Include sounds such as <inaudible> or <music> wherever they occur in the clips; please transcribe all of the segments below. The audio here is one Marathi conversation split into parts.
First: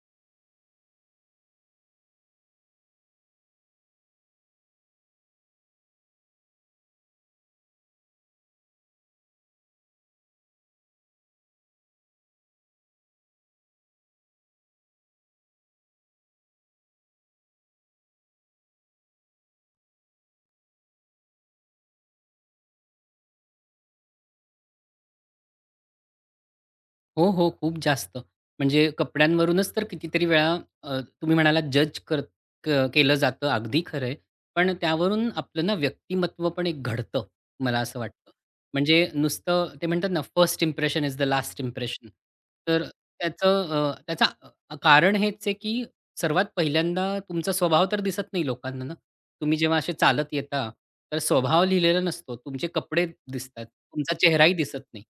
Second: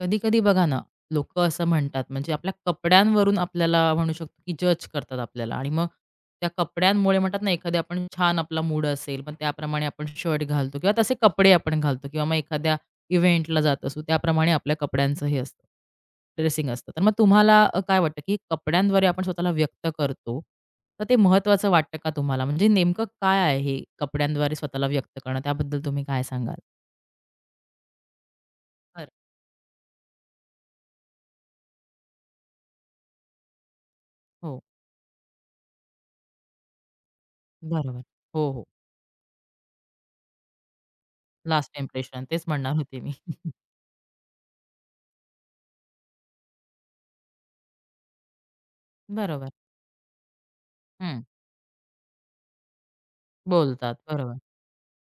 कधी-कधी बघा ना, लोकं असं म्हणतात म्हणजे आपल्या कपड्यांवरून आपल्याला म्हणू शकतो, की जज करतात आपल्याला आणि मग त्या कपड्यांमुळे म्हणतात ना, एखाद्या आपण छान आपला मूड असेल, पण त्याप्रमाणे आपण शर्ट घालतो किंवा तसे कपडे आपण घालतो किंवा मग एखाद्या इव्हेंटला जात असू, त्याप्रमाणे आपल्या कपड्यांचं हे असतं, ड्रेसिंग असतं. तर मग तुम्हाला काय वाटतं, की कपड्यांद्वारे आपण स्वतःला व्यक्त करतो, तर ते महत्त्वाचं वाटतं का तुम्हाला? म्हणजे नेमकं काय आहे हे कपड्यांद्वारे स्वतःला व्यक्त करणं? त्याबद्दल तुम्ही काय सांगाल? हो, हो. खूप जास्त. म्हणजे बरं. कपड्यांवरूनच तर कितीतरी वेळा तुम्ही म्हणालात जज कर क केलं जातं. अगदी खरं आहे. हो, पण त्यावरून आपलं ना व्यक्तिमत्व पण एक घडतं, मला असं बरोबर. वाटतं. हो, हो. म्हणजे नुसतं ते म्हणतात ना first impression is the last last impression. Impression तेच म्हणणार तर होते मी. <laughs> त्याचं कारण हेच आहे की सर्वात पहिल्यांदा तुमचा स्वभाव तर दिसत नाही लोकांना ना. बरोबर. तुम्ही जेव्हा असे चालत येता तर हं. स्वभाव लिहिलेला नसतो. तुमचे कपडे दिसतात. बोलतात. तुमचा बरोबर. चेहराही दिसत नाही.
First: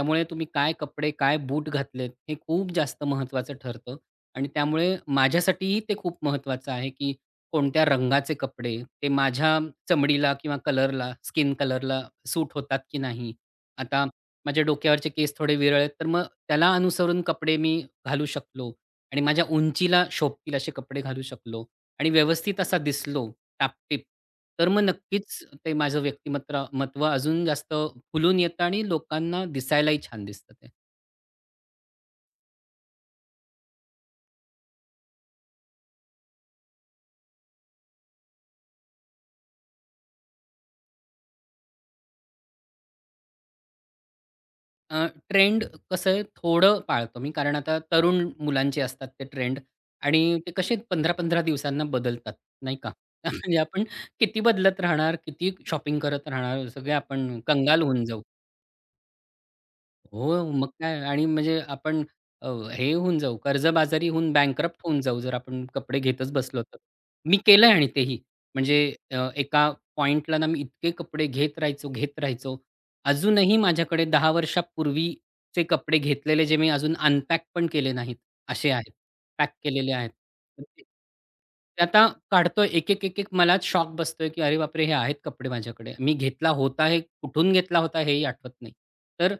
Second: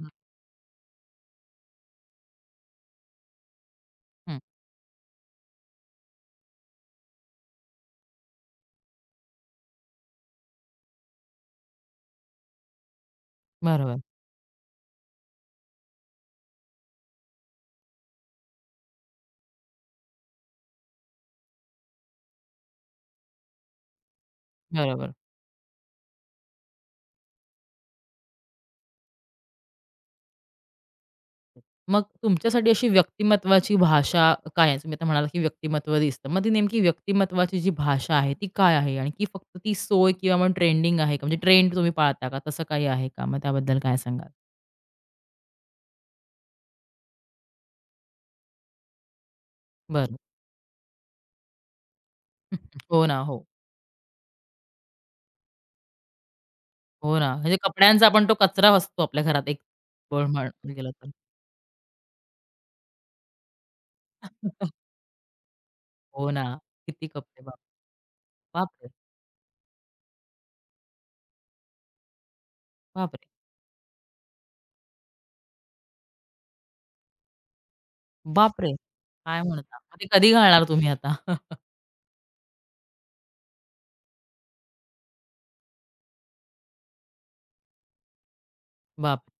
हं, तुम्ही काय कपडे, काय बूट घातलेत हे खूप जास्त महत्त्वाचं ठरतं हं. आणि त्यामुळे माझ्यासाठीही ते खूप महत्त्वाचं आहे, की कोणत्या रंगाचे कपडे ते माझ्या चमडीला किंवा कलरला, स्किन कलरला सूट होतात की नाही. बरोबर, आता माझ्या डोक्यावरचे केस थोडे विरळ आहेत, तर मग त्याला अनुसरून कपडे मी घालू शकलो आणि माझ्या उंचीला शोभतील असे कपडे घालू शकलो आणि व्यवस्थित असा दिसलो, टापटीप. तर मग बरोबर. नक्कीच ते माझं व्यक्तिमत्र मत्व अजून जास्त फुलून येतं आणि लोकांना दिसायलाही छान दिसतं ते. मग तुमच्यासाठी अशी व्यक्तिमत्वाची भाषा काय आहे? तुम्ही आता म्हणालात की व्यक्तिमत्त्व दिसतं. मग ती नेमकी व्यक्तिमत्त्वाची जी भाषा आहे ती काय आहे? आणि की फक्त ती सोय किंवा मग ट्रेंडिंग आहे का? म्हणजे ट्रेंड तुम्ही पाळता का? तसं काही आहे का? मग त्याबद्दल काय सांगाल? ट्रेंड कसं आहे थोडं पाळतो मी कारण आता तरुण मुलांचे असतात ते ट्रेंड बरं. आणि ते कसे 15-15 दिवसांना बदलतात, नाही का? हो ना. हो. <laughs> म्हणजे आपण किती बदलत राहणार, किती शॉपिंग करत राहणार, सगळे हो ना. आपण म्हणजे कंगाल होऊन कपड्यांचा जाऊ. पण तो कचरा असतो आपल्या घरात एक, बोल म्हण हो, मग गेलं काय तर. आणि म्हणजे आपण अ, हे होऊन जाऊ, कर्जबाजारी होऊन बँकरप्ट <laughs> होऊन जाऊ, जर आपण कपडे हो घेतच ना. बसलो तर. किती मी कपडे बाप केलंय आणि तेही. म्हणजे बापरे! एका पॉइंटला ना मी इतके कपडे घेत राहायचो. बापरे! अजूनही माझ्याकडे 10 वर्षापूर्वीचे कपडे घेतलेले जे मी अजून अनपॅक पण केले नाहीत, असे बापरे! आहेत. काय पॅक म्हणता? केलेले मग ते आहेत. कधी तर घालणार ते तुम्ही आता? <laughs> ते आता काढतोय एक-एक, एक-एक मलाच शॉक बसतोय, की अरे बापरे! हे आहेत कपडे माझ्याकडे. मी घेतला होता, हे कुठून घेतला होता हेही आठवत नाही. बाप, तर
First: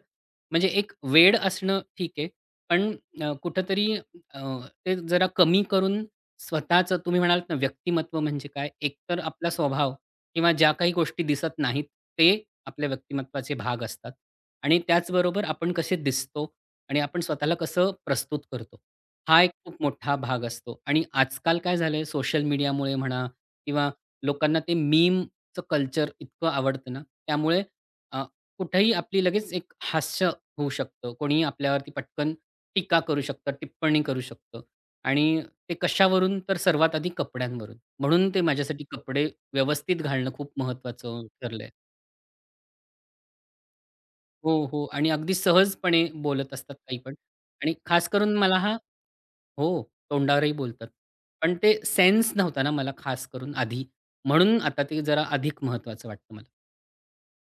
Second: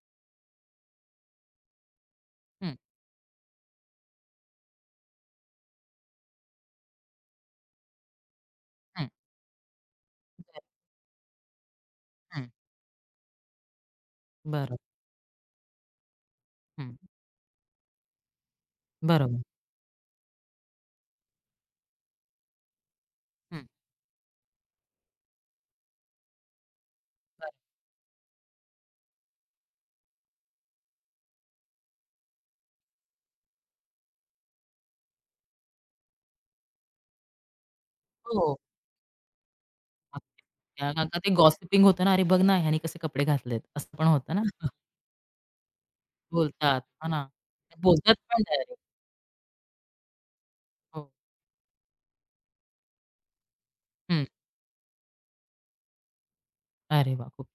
म्हणजे एक वेड असणं ठीक आहे. हं, पण कुठेतरी ते जरा कमी करून स्वतःचं तुम्ही म्हणालात ना, व्यक्तिमत्व म्हणजे काय? हं, एकतर आपला स्वभाव किंवा ज्या काही गोष्टी दिसत नाहीत, ते हं, आपल्या व्यक्तिमत्वाचे भाग असतात. बरं, आणि त्याचबरोबर आपण कसे दिसतो हं, आणि आपण स्वतःला कसं प्रस्तुत करतो. बरोबर, हा एक खूप मोठा भाग असतो. आणि आजकाल काय झालंय सोशल मीडियामुळे म्हणा हं, किंवा लोकांना ते मीमचं कल्चर इतकं आवडतं ना, बरं. त्यामुळे अ, कुठेही आपली लगेच एक हास्य होऊ शकतं. कोणीही आपल्यावरती पटकन टीका करू शकतं, टिप्पणी करू शकतं आणि ते कशावरून तर सर्वात आधी कपड्यांवरून. म्हणून ते हो. माझ्यासाठी कपडे व्यवस्थित घालणं खूप कारण का महत्त्वाचं ते ठरलंय. गॉसिपिंग होतं ना, "अरे बघ ना, ह्याने कसे कपडे घातलेत." असं पण होतं ना. हो, <laughs> हो आणि अगदी सहजपणे बोलत असतात बोलतात. काही हां पण ना. आणि खास बोलतात करून पण मला हा डायरेक्ट. हो, तोंडावरही बोलतात. हो. पण ते सेन्स नव्हता ना मला खास करून आधी. हं. म्हणून आता ते जरा अधिक महत्त्वाचं वाटतं मला. अरे वाह! खूप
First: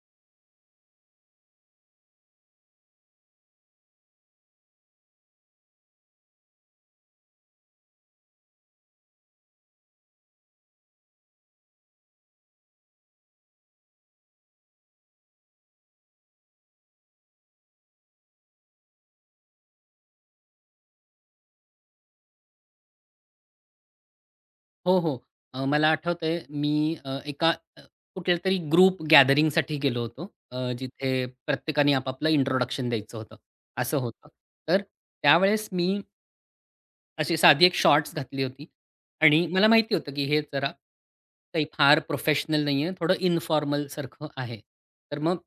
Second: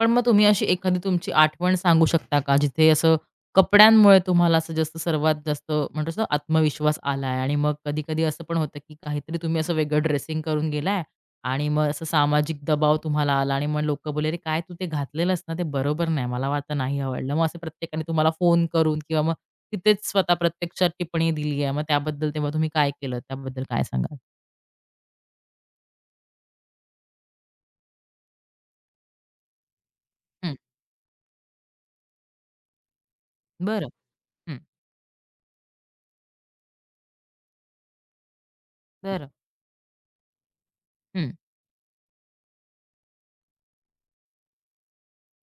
पण मग तुम्ही अशी एखादी तुमची आठवण सांगू शकता का? जिथे असं कपड्यांमुळे तुम्हाला असं जास्त सर्वात जास्त म्हणतो ना आत्मविश्वास आलाय आणि मग कधी-कधी असं पण होतं, की काहीतरी तुम्ही असं वेगळं ड्रेसिंग करून गेलाय आणि मग असं सामाजिक दबाव तुम्हाला आला आणि मग लोकं बोलले, "अरे काय तू ते घातलेलंस ना ते बरोबर नाही. मला वाटतं नाही आवडलं." मग असं प्रत्येकाने तुम्हाला फोन करून किंवा मग तिथेच स्वतः प्रत्यक्षात टिप्पणी दिली आहे. मग त्याबद्दल तेव्हा तुम्ही काय केलं? त्याबद्दल काय सांगाल? हो, हो. मला आठवतंय मी एका कुठल्यातरी ग्रुप गॅदरिंगसाठी गेलो होतो. हं. जिथे प्रत्येकाने आपापलं इंट्रोडक्शन द्यायचं होतं, बरं. असं होतं. हं. तर त्यावेळेस मी अशी साधी एक शॉर्ट्स घातली होती बरं. आणि मला माहिती होतं, की हे जरा हं. काही फार प्रोफेशनल नाहीये, थोडं इन्फॉर्मल सारखं आहे. तर मग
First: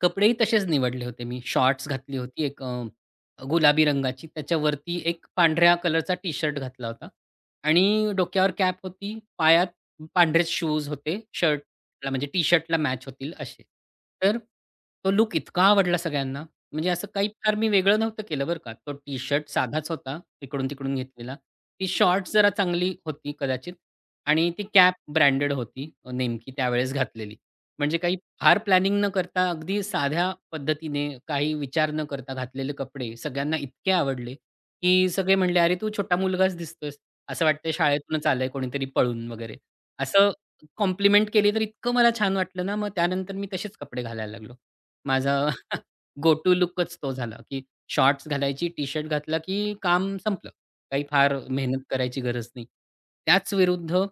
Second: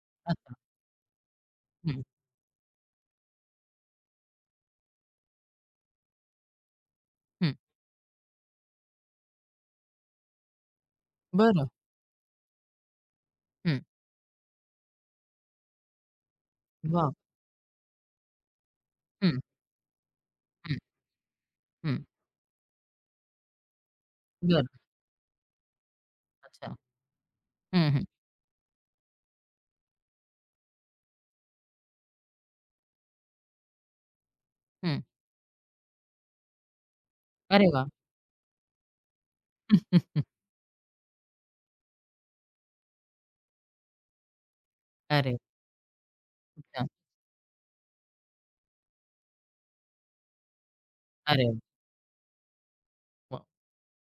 कपडेही अच्छा. तसेच निवडले होते मी. शॉर्ट्स हं. घातली होती एक गुलाबी रंगाची. त्याच्यावरती एक पांढऱ्या कलरचा टी-शर्ट घातला होता हं. आणि डोक्यावर कॅप होती. पायात पांढरेच शूज होते. बरं. शर्टला म्हणजे टी-शर्टला मॅच होतील असे. हं. तर तो लूक इतका आवडला सगळ्यांना म्हणजे असं वाह! काही फार मी वेगळं नव्हतं केलं बरं का. तो हं, टी-शर्ट साधाच होता, हं, इकडून-तिकडून घेतलेला. ती हं. शॉर्ट्स जरा चांगली होती कदाचित आणि ती बरं. कॅप ब्रँडेड होती नेमकी अच्छा. त्यावेळेस घातलेली. हं, म्हणजे हं, काही फार प्लॅनिंग न करता अगदी साध्या पद्धतीने, काही विचार न करता घातलेले कपडे सगळ्यांना इतके आवडले, हं. की सगळे म्हणले, "अरे, तू छोटा मुलगाच दिसतोयस. असं अरे वाटतंय वाह! शाळेतूनच आलंय कोणीतरी पळून वगैरे." हं. असं कॉम्प्लिमेंट केली तर इतकं मला छान वाटलं ना, मग त्यानंतर मी तसेच कपडे घालायला लागलो. माझा अरे गो टू खूप छान. लूकच तो झाला, की शॉर्ट्स घालायची, टी-शर्ट घातला, की काम संपलं. काही फार अरे मेहनत करायची गरज नाही. वाह! त्याच विरुद्ध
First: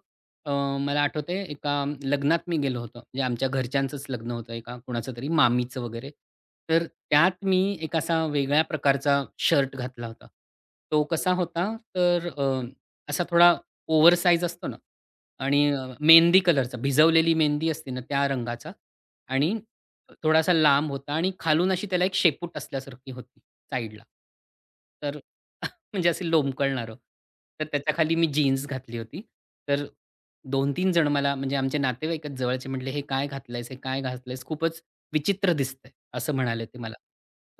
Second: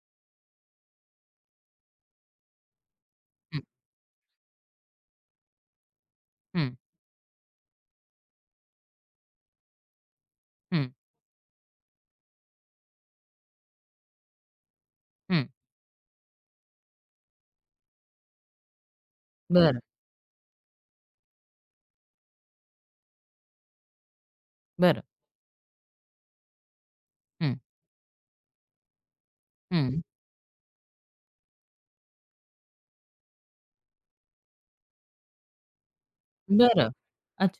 अ, मला आठवतंय एका लग्नात मी गेलो होतो. म्हणजे आमच्या हं, घरच्यांचंच लग्न होतं एका कुणाचं तरी मामीचं वगैरे. हं, तर त्यात मी एक असा वेगळ्या प्रकारचा शर्ट घातला होता. हं, तो कसा होता तर असा थोडा ओव्हरसाइज असतो ना हं. आणि मेहंदी कलरचा भिजवलेली मेहंदी असते ना त्या रंगाचा आणि बरं, थोडासा लांब होता आणि खालून अशी त्याला एक शेपूट असल्यासारखी होती साईडला. बरं. तर <laughs> म्हणजे असे लोंबकळणारं. हं, तर त्याच्या खाली मी जीन्स घातली होती. तर हं. 2 तीन जण मला म्हणजे आमचे नातेवाईकच जवळचे म्हटले, "हे काय घातलंयस? हे काय घातलंयस? खूपच विचित्र दिसतंय." असं म्हणाले ते बरं. मला.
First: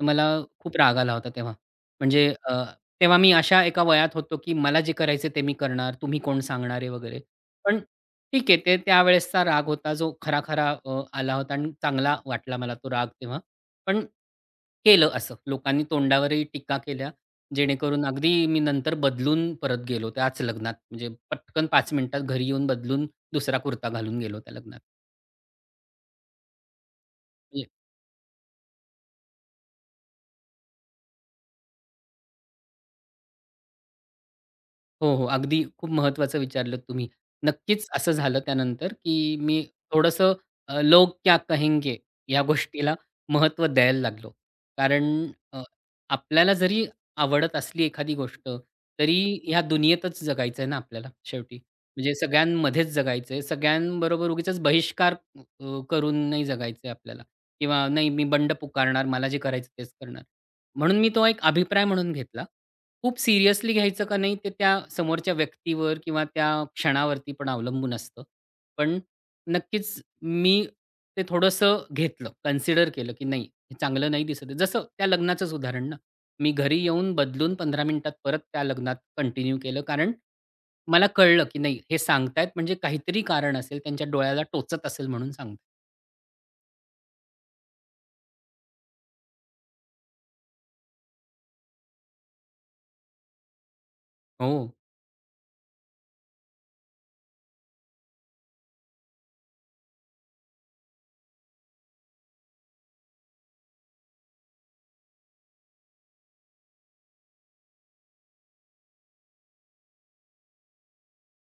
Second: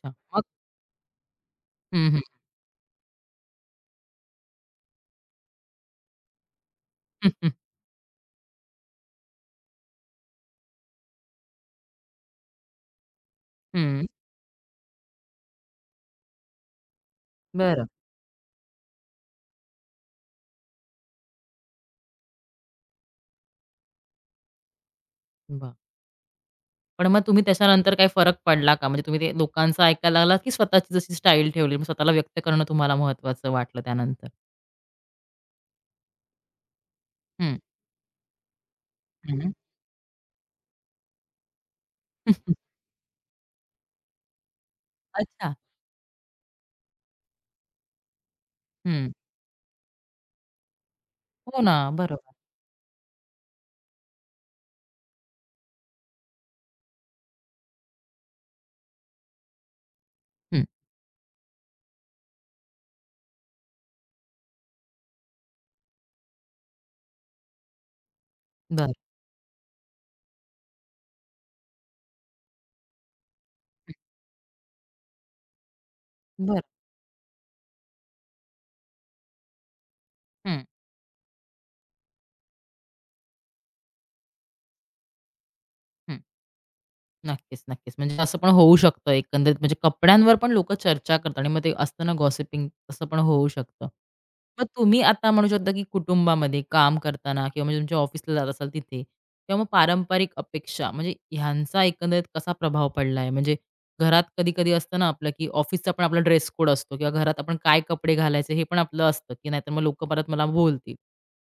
तर मला मग? खूप राग आला होता तेव्हा. हं, हं. म्हणजे तेव्हा मी अशा एका वयात होतो, की मला जे करायचे ते मी करणार. तुम्ही कोण सांगणारे वगैरे. हं. पण ठीक आहे. ते त्यावेळेसचा राग होता जो खरा-खरा आला होता आणि चांगला वाटला मला तो राग तेव्हा. हं, पण हं. केलं असं. लोकांनी तोंडावरही टीका केल्या. बरं. जेणेकरून अगदी मी नंतर बदलून परत गेलो त्याच लग्नात. म्हणजे पटकन 5 मिनिटात घरी येऊन बदलून दुसरा कुर्ता घालून गेलो त्या लग्नात. वाह! पण मग तुम्ही त्याच्यानंतर काही फरक पडला का? म्हणजे तुम्ही ते लोकांचं ऐकायला लागलात, की स्वतःची जशी स्टाईल ठेवली, मग स्वतःला व्यक्त करणं तुम्हाला महत्त्वाचं वाटलं त्यानंतर? हो, हो. अगदी खूप महत्त्वाचं विचारलंत तुम्ही. हं, नक्कीच असं झालं त्यानंतर, की हं. मी थोडंसं लोग क्या कहेंगे या गोष्टीला महत्त्व द्यायला लागलो. कारण अच्छा. अ, आपल्याला जरी आवडत असली एखादी गोष्ट, हं. तरी ह्या दुनियेतच जगायचं आहे ना आपल्याला शेवटी. हो ना. म्हणजे बरोबर. सगळ्यांमध्येच जगायचं आहे. सगळ्यांबरोबर उगीचच बहिष्कार करून नाही जगायचं आहे आपल्याला किंवा नाही मी बंड पुकारणार, मला जे करायचं तेच करणार. हं. म्हणून मी तो एक अभिप्राय म्हणून घेतला. खूप सिरियसली घ्यायचं का नाही ते त्या समोरच्या व्यक्तीवर किंवा त्या क्षणावरती पण अवलंबून असतं. बरं. पण नक्कीच मी ते थोडंसं घेतलं, कन्सिडर केलं, की नाही हे हं. चांगलं नाही दिसत आहे. जसं त्या लग्नाचंच उदाहरण ना. मी बरं. घरी येऊन बदलून 15 मिनिटात परत त्या लग्नात कंटिन्यू केलं. कारण हं, मला कळलं, की नाही हे सांगतायत म्हणजे काहीतरी कारण असेल, त्यांच्या डोळ्याला टोचत असेल म्हणून सांगतायत. हं. नक्कीच. म्हणजे असं पण होऊ शकतं एकंदरीत म्हणजे कपड्यांवर पण लोकं चर्चा करतात आणि मग ते असतं ना गॉसिपिंग तसं पण होऊ शकतं. हो. मग तुम्ही आता म्हणू शकता, की कुटुंबामध्ये काम करताना किंवा म्हणजे तुमच्या ऑफिसला जात असाल तिथे किंवा मग पारंपरिक अपेक्षा म्हणजे ह्यांचा एकंदरीत कसा प्रभाव पडला म्हणजे घरात कधी-कधी असतं ना आपलं, की ऑफिसचा पण आपला ड्रेस कोड असतो किंवा घरात आपण काय कपडे घालायचे हे पण आपलं असतं, की नाहीतर मग लोकं परत मला बोलतील.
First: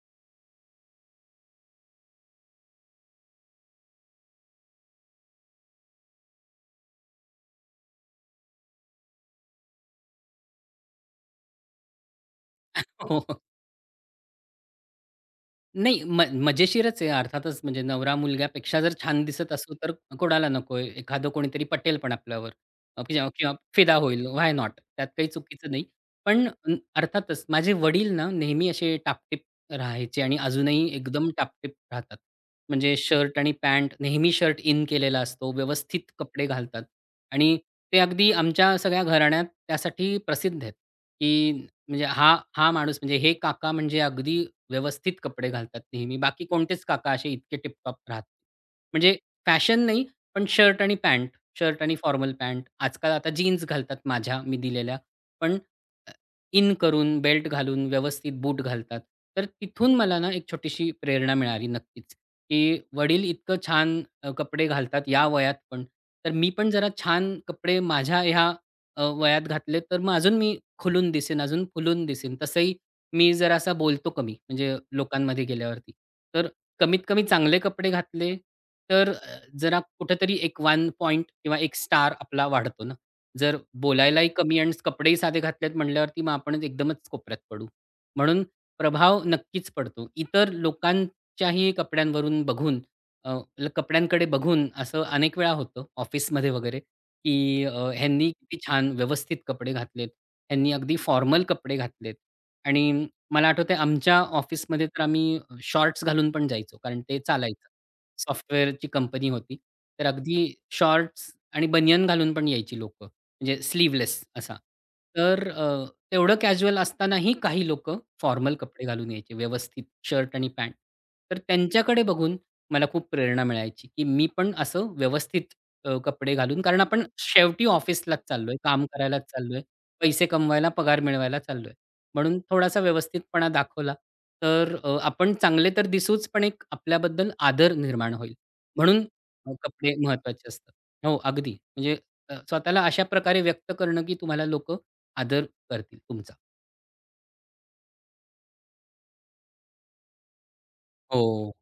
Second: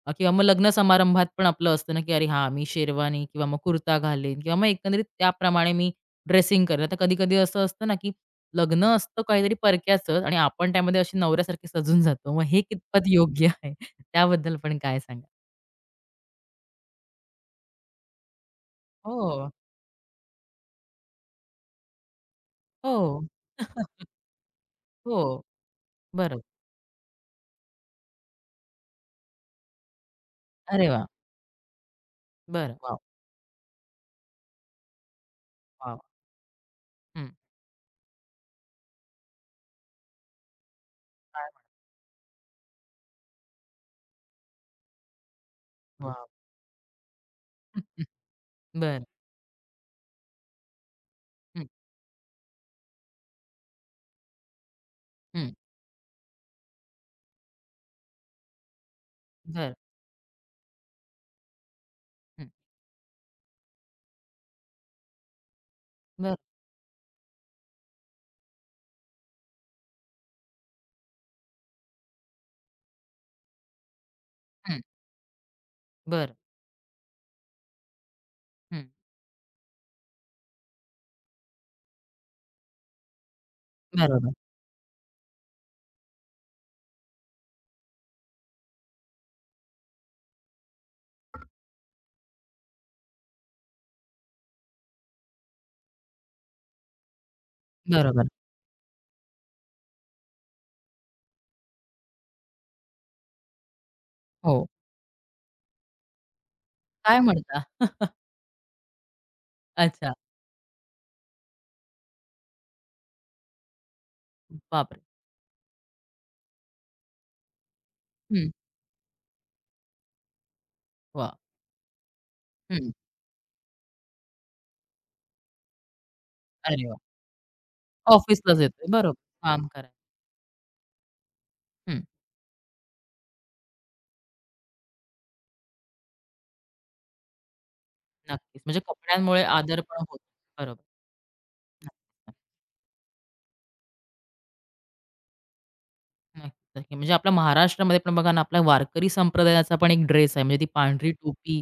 किंवा मग लग्न समारंभात पण आपलं असतं ना, की अरे हां, मी शेरवानी किंवा मग कुर्ता घालेन किंवा मग एकंदरीत त्याप्रमाणे मी ड्रेसिंग करेन. आता कधी-कधी असं असतं ना, की लग्न असतं काहीतरी परक्याचं आणि आपण त्यामध्ये अशी नवऱ्यासारखी सजून जातो. मग हे कितपत <laughs> हो. योग्य आहे? <laughs> त्याबद्दल पण काय सांगाल? नाही मजेशीरच आहे अर्थातच म्हणजे नवरा मुलग्यापेक्षा जर छान हो, दिसत असू तर कोणाला नकोय. एखादं कोणीतरी पटेल पण आपल्यावर अ, हो. किंवा किंवा फिदा <laughs> होईल. Why not? त्यात हो, काही चुकीचं नाही. बरोबर. पण अर्थातच माझे वडील ना नेहमी असे टापटीप राहायचे आणि अजूनही अरे वाह! एकदम टापटीप राहतात. बरं. म्हणजे वॉव! शर्ट आणि पॅन्ट नेहमी शर्ट इन केलेला असतो. वॉव! व्यवस्थित कपडे घालतात हं. आणि ते अगदी आमच्या सगळ्या घराण्यात त्यासाठी प्रसिद्ध आहेत, काय की म्हणजे हा हा माणूस म्हणजे हे काका म्हणजे अगदी व्यवस्थित कपडे घालतात नेहमी. वॉव! बाकी कोणतेच काका असे इतके टिपटॉप राहत नाही. बरं. म्हणजे फॅशन नाही, पण शर्ट आणि पॅन्ट, हं, शर्ट आणि फॉर्मल पॅन्ट. आजकाल आता जीन्स घालतात माझ्या मी दिलेल्या. हं. पण अ, इन करून, बेल्ट घालून, व्यवस्थित बूट घालतात. तर बरं. तिथून मला ना एक छोटीशी प्रेरणा मिळाली नक्कीच, हं. की वडील इतकं छान कपडे घालतात या वयात पण. तर बरं. मी पण जरा छान कपडे माझ्या ह्या वयात घातले, तर मग अजून मी खुलून दिसेन, अजून फुलून दिसेन. तसंही मी जरा असा बोलतो कमी, म्हणजे हं. लोकांमध्ये गेल्यावरती. बरं. तर कमीत कमी चांगले कपडे घातले, हं. तर जरा कुठेतरी एक 1 पॉइंट किंवा एक स्टार आपला वाढतो ना. जर बोलायलाही बरोबर, कमी आणि कपडेही साधे घातलेत म्हटल्यावरती मग आपण एकदमच कोपऱ्यात पडू. म्हणून प्रभाव नक्कीच पडतो. इतर लोकांच्याही कपड्यांवरून बघून अ, कपड्यांकडे बघून असं अनेक वेळा होतं ऑफिसमध्ये वगैरे, की बरोबर. ह्यांनी किती छान व्यवस्थित कपडे घातलेत. ह्यांनी अगदी फॉर्मल कपडे घातलेत. आणि मला आठवतंय आमच्या हो. ऑफिसमध्ये तर आम्ही शॉर्ट्स घालून पण जायचो, कारण काय ते म्हणता? चालायचं. सॉफ्टवेअरची कंपनी होती. तर अच्छा. अगदी शॉर्ट्स आणि बनियन घालून पण यायची लोक, म्हणजे स्लीव्हलेस असा. बापरे! तर तेवढं कॅज्युअल असतानाही काही लोकं हं. फॉर्मल कपडे घालून यायचे, व्यवस्थित शर्ट आणि पॅन्ट. वाह! तर त्यांच्याकडे बघून मला हं. खूप प्रेरणा मिळायची, की मी पण असं व्यवस्थित कपडे घालून कारण अरे वाह! आपण शेवटी ऑफिसलाच चाललोय, ऑफिसलाच काम येतोय. बरोबर. करायलाच चाललोय, काम करायला. पैसे कमवायला, पगार मिळवायला चाललोय. हं. म्हणून थोडासा व्यवस्थितपणा दाखवला, तर आपण चांगले तर दिसूच, पण एक आपल्याबद्दल आदर निर्माण होईल. नक्कीच. म्हणजे म्हणून कपड्यांमुळे आदर कपडे पण होतो. महत्त्वाचे असतात. बरोबर. हो, अगदी. म्हणजे नक्की, स्वतःला अशा प्रकारे व्यक्त करणं, की तुम्हाला लोक आदर करतील तुमचा. नक्की. म्हणजे आपल्या महाराष्ट्रामध्ये पण बघा ना, आपला वारकरी संप्रदायाचा पण एक ड्रेस आहे. म्हणजे ती पांढरी हो. टोपी,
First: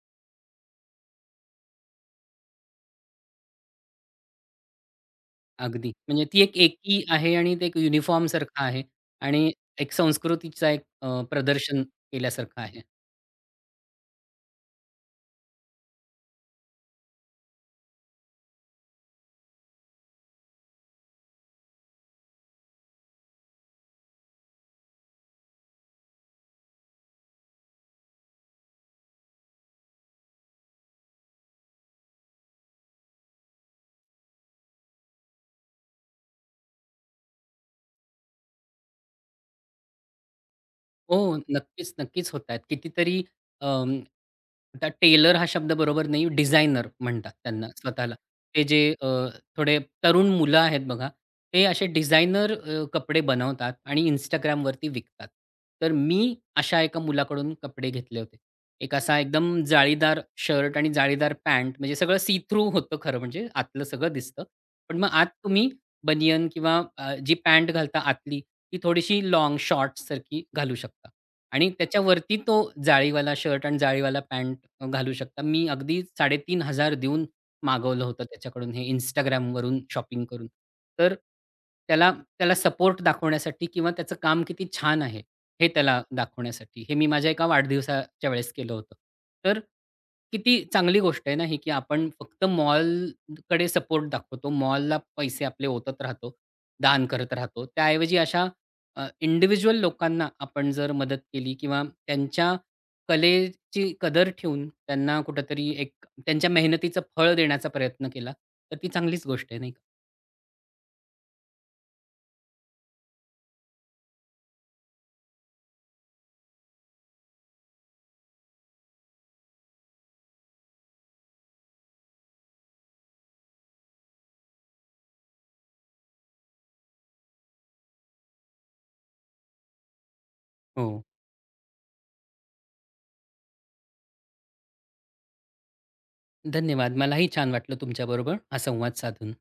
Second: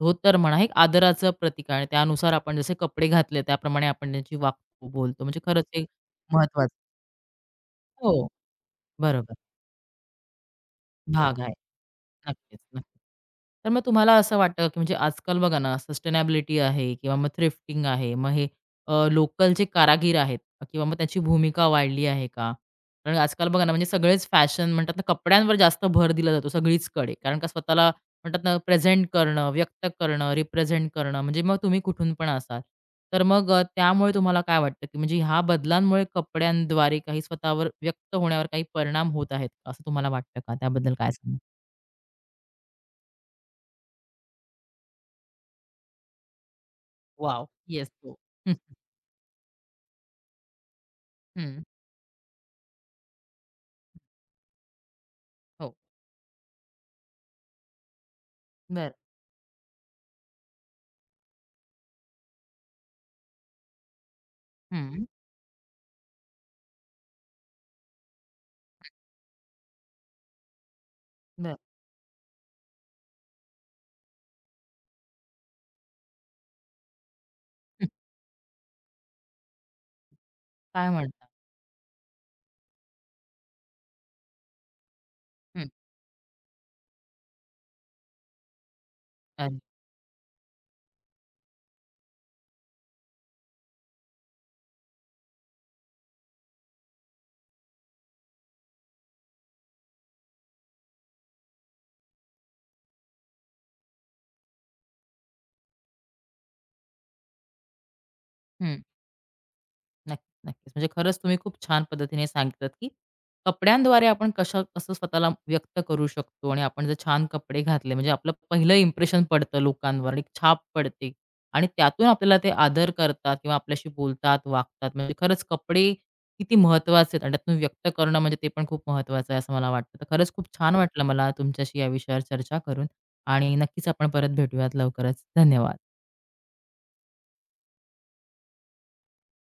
धोतर म्हणा, हे एक आदराचं प्रतीक आहे आणि त्यानुसार आपण जसे कपडे घातले, त्याप्रमाणे आपण त्यांची वागतो, बोलतो. म्हणजे खरंच हे अगदी. म्हणजे ती एक महत्वाचं एकी आहे आणि ते एक हो. युनिफॉर्मसारखं आहे बरोबर. आणि एक संस्कृतीचा एक भाग आहे. प्रदर्शन नक्कीच, केल्यासारखं आहे. नक्कीच. तर मग तुम्हाला असं वाटतं, की म्हणजे आजकाल बघा ना, सस्टेनेबिलिटी आहे किंवा मग थ्रिफ्टिंग आहे. मग हे लोकल जे कारागीर आहेत किंवा मग त्याची भूमिका वाढली आहे का? कारण आजकाल बघा ना, म्हणजे सगळेच फॅशन म्हणतात ना, कपड्यांवर जास्त भर दिला जातो सगळीचकडे. कारण का स्वतःला म्हणतात ना, प्रेझेंट करणं, व्यक्त करणं, रिप्रेझेंट करणं, म्हणजे मग तुम्ही कुठून पण असाल. तर मग त्यामुळे तुम्हाला काय वाटतं, की म्हणजे ह्या बदलांमुळे कपड्यांद्वारे काही स्वतःवर व्यक्त होण्यावर काही परिणाम होत आहेत, का? असं तुम्हाला वाटतं का? त्याबद्दल काय हो. नक्कीच, नक्कीच होत आहेत. कितीतरी अं, आता टेलर हा शब्द बरोबर नाही, डिझायनर म्हणतात वाव, त्यांना येस, स्वतःला. हो. हं, ते जे थोडे तरुण मुलं आहेत बघा, हं. ते असे डिझायनर कपडे बनवतात आणि Instagramवरती विकतात. हो. तर मी अशा एका मुलाकडून कपडे घेतले होते. बरं. एक असा एकदम जाळीदार शर्ट आणि जाळीदार पॅन्ट म्हणजे सगळं सी थ्रू होतं खरं म्हणजे आतलं सगळं दिसतं. पण हं, मग आत तुम्ही बनियन किंवा जी पॅन्ट घालता आतली ती थोडीशी लाँग शॉर्ट्ससारखी घालू शकता बरं. आणि त्याच्यावरती तो जाळीवाला शर्ट आणि जाळीवाला पॅन्ट घालू शकता. मी अगदी 3500 देऊन हं. मागवलं होतं त्याच्याकडून हे Instagramवरून शॉपिंग करून. काय तर म्हणता? त्याला त्याला सपोर्ट दाखवण्यासाठी किंवा त्याचं काम किती छान आहे, हं. हे त्याला दाखवण्यासाठी. हे मी माझ्या एका वाढदिवसाच्या वेळेस केलं होतं. अरे! तर किती चांगली गोष्ट आहे ना ही, की आपण फक्त मॉलकडे सपोर्ट दाखवतो. मॉलला पैसे आपले ओतत राहतो, दान करत राहतो. त्याऐवजी अशा इंडिव्हिज्युअल लोकांना आपण जर मदत केली किंवा त्यांच्या कलेची कदर ठेवून त्यांना कुठेतरी एक त्यांच्या मेहनतीचं फळ देण्याचा प्रयत्न केला, तर ती चांगलीच गोष्ट आहे, नाही का? नक्कीच. म्हणजे खरंच तुम्ही खूप छान पद्धतीने सांगितलंत, की कपड्यांद्वारे आपण कसं कसं स्वतःला व्यक्त करू शकतो आणि आपण जर छान कपडे घातले, म्हणजे आपलं पहिलं इम्प्रेशन पडतं लोकांवर, एक छाप पडते आणि त्यातून आपल्याला ते आदर करतात किंवा आपल्याशी बोलतात, वागतात. म्हणजे खरंच कपडे किती महत्त्वाचे आहेत आणि त्यातून व्यक्त करणं म्हणजे ते पण खूप महत्त्वाचं आहे असं मला वाटतं. तर खरंच खूप छान हो. वाटलं हो. मला तुमच्याशी या विषयावर चर्चा करून आणि नक्कीच आपण परत भेटूयात लवकरच. धन्यवाद. धन्यवाद. मलाही छान वाटलं तुमच्याबरोबर हा संवाद साधून.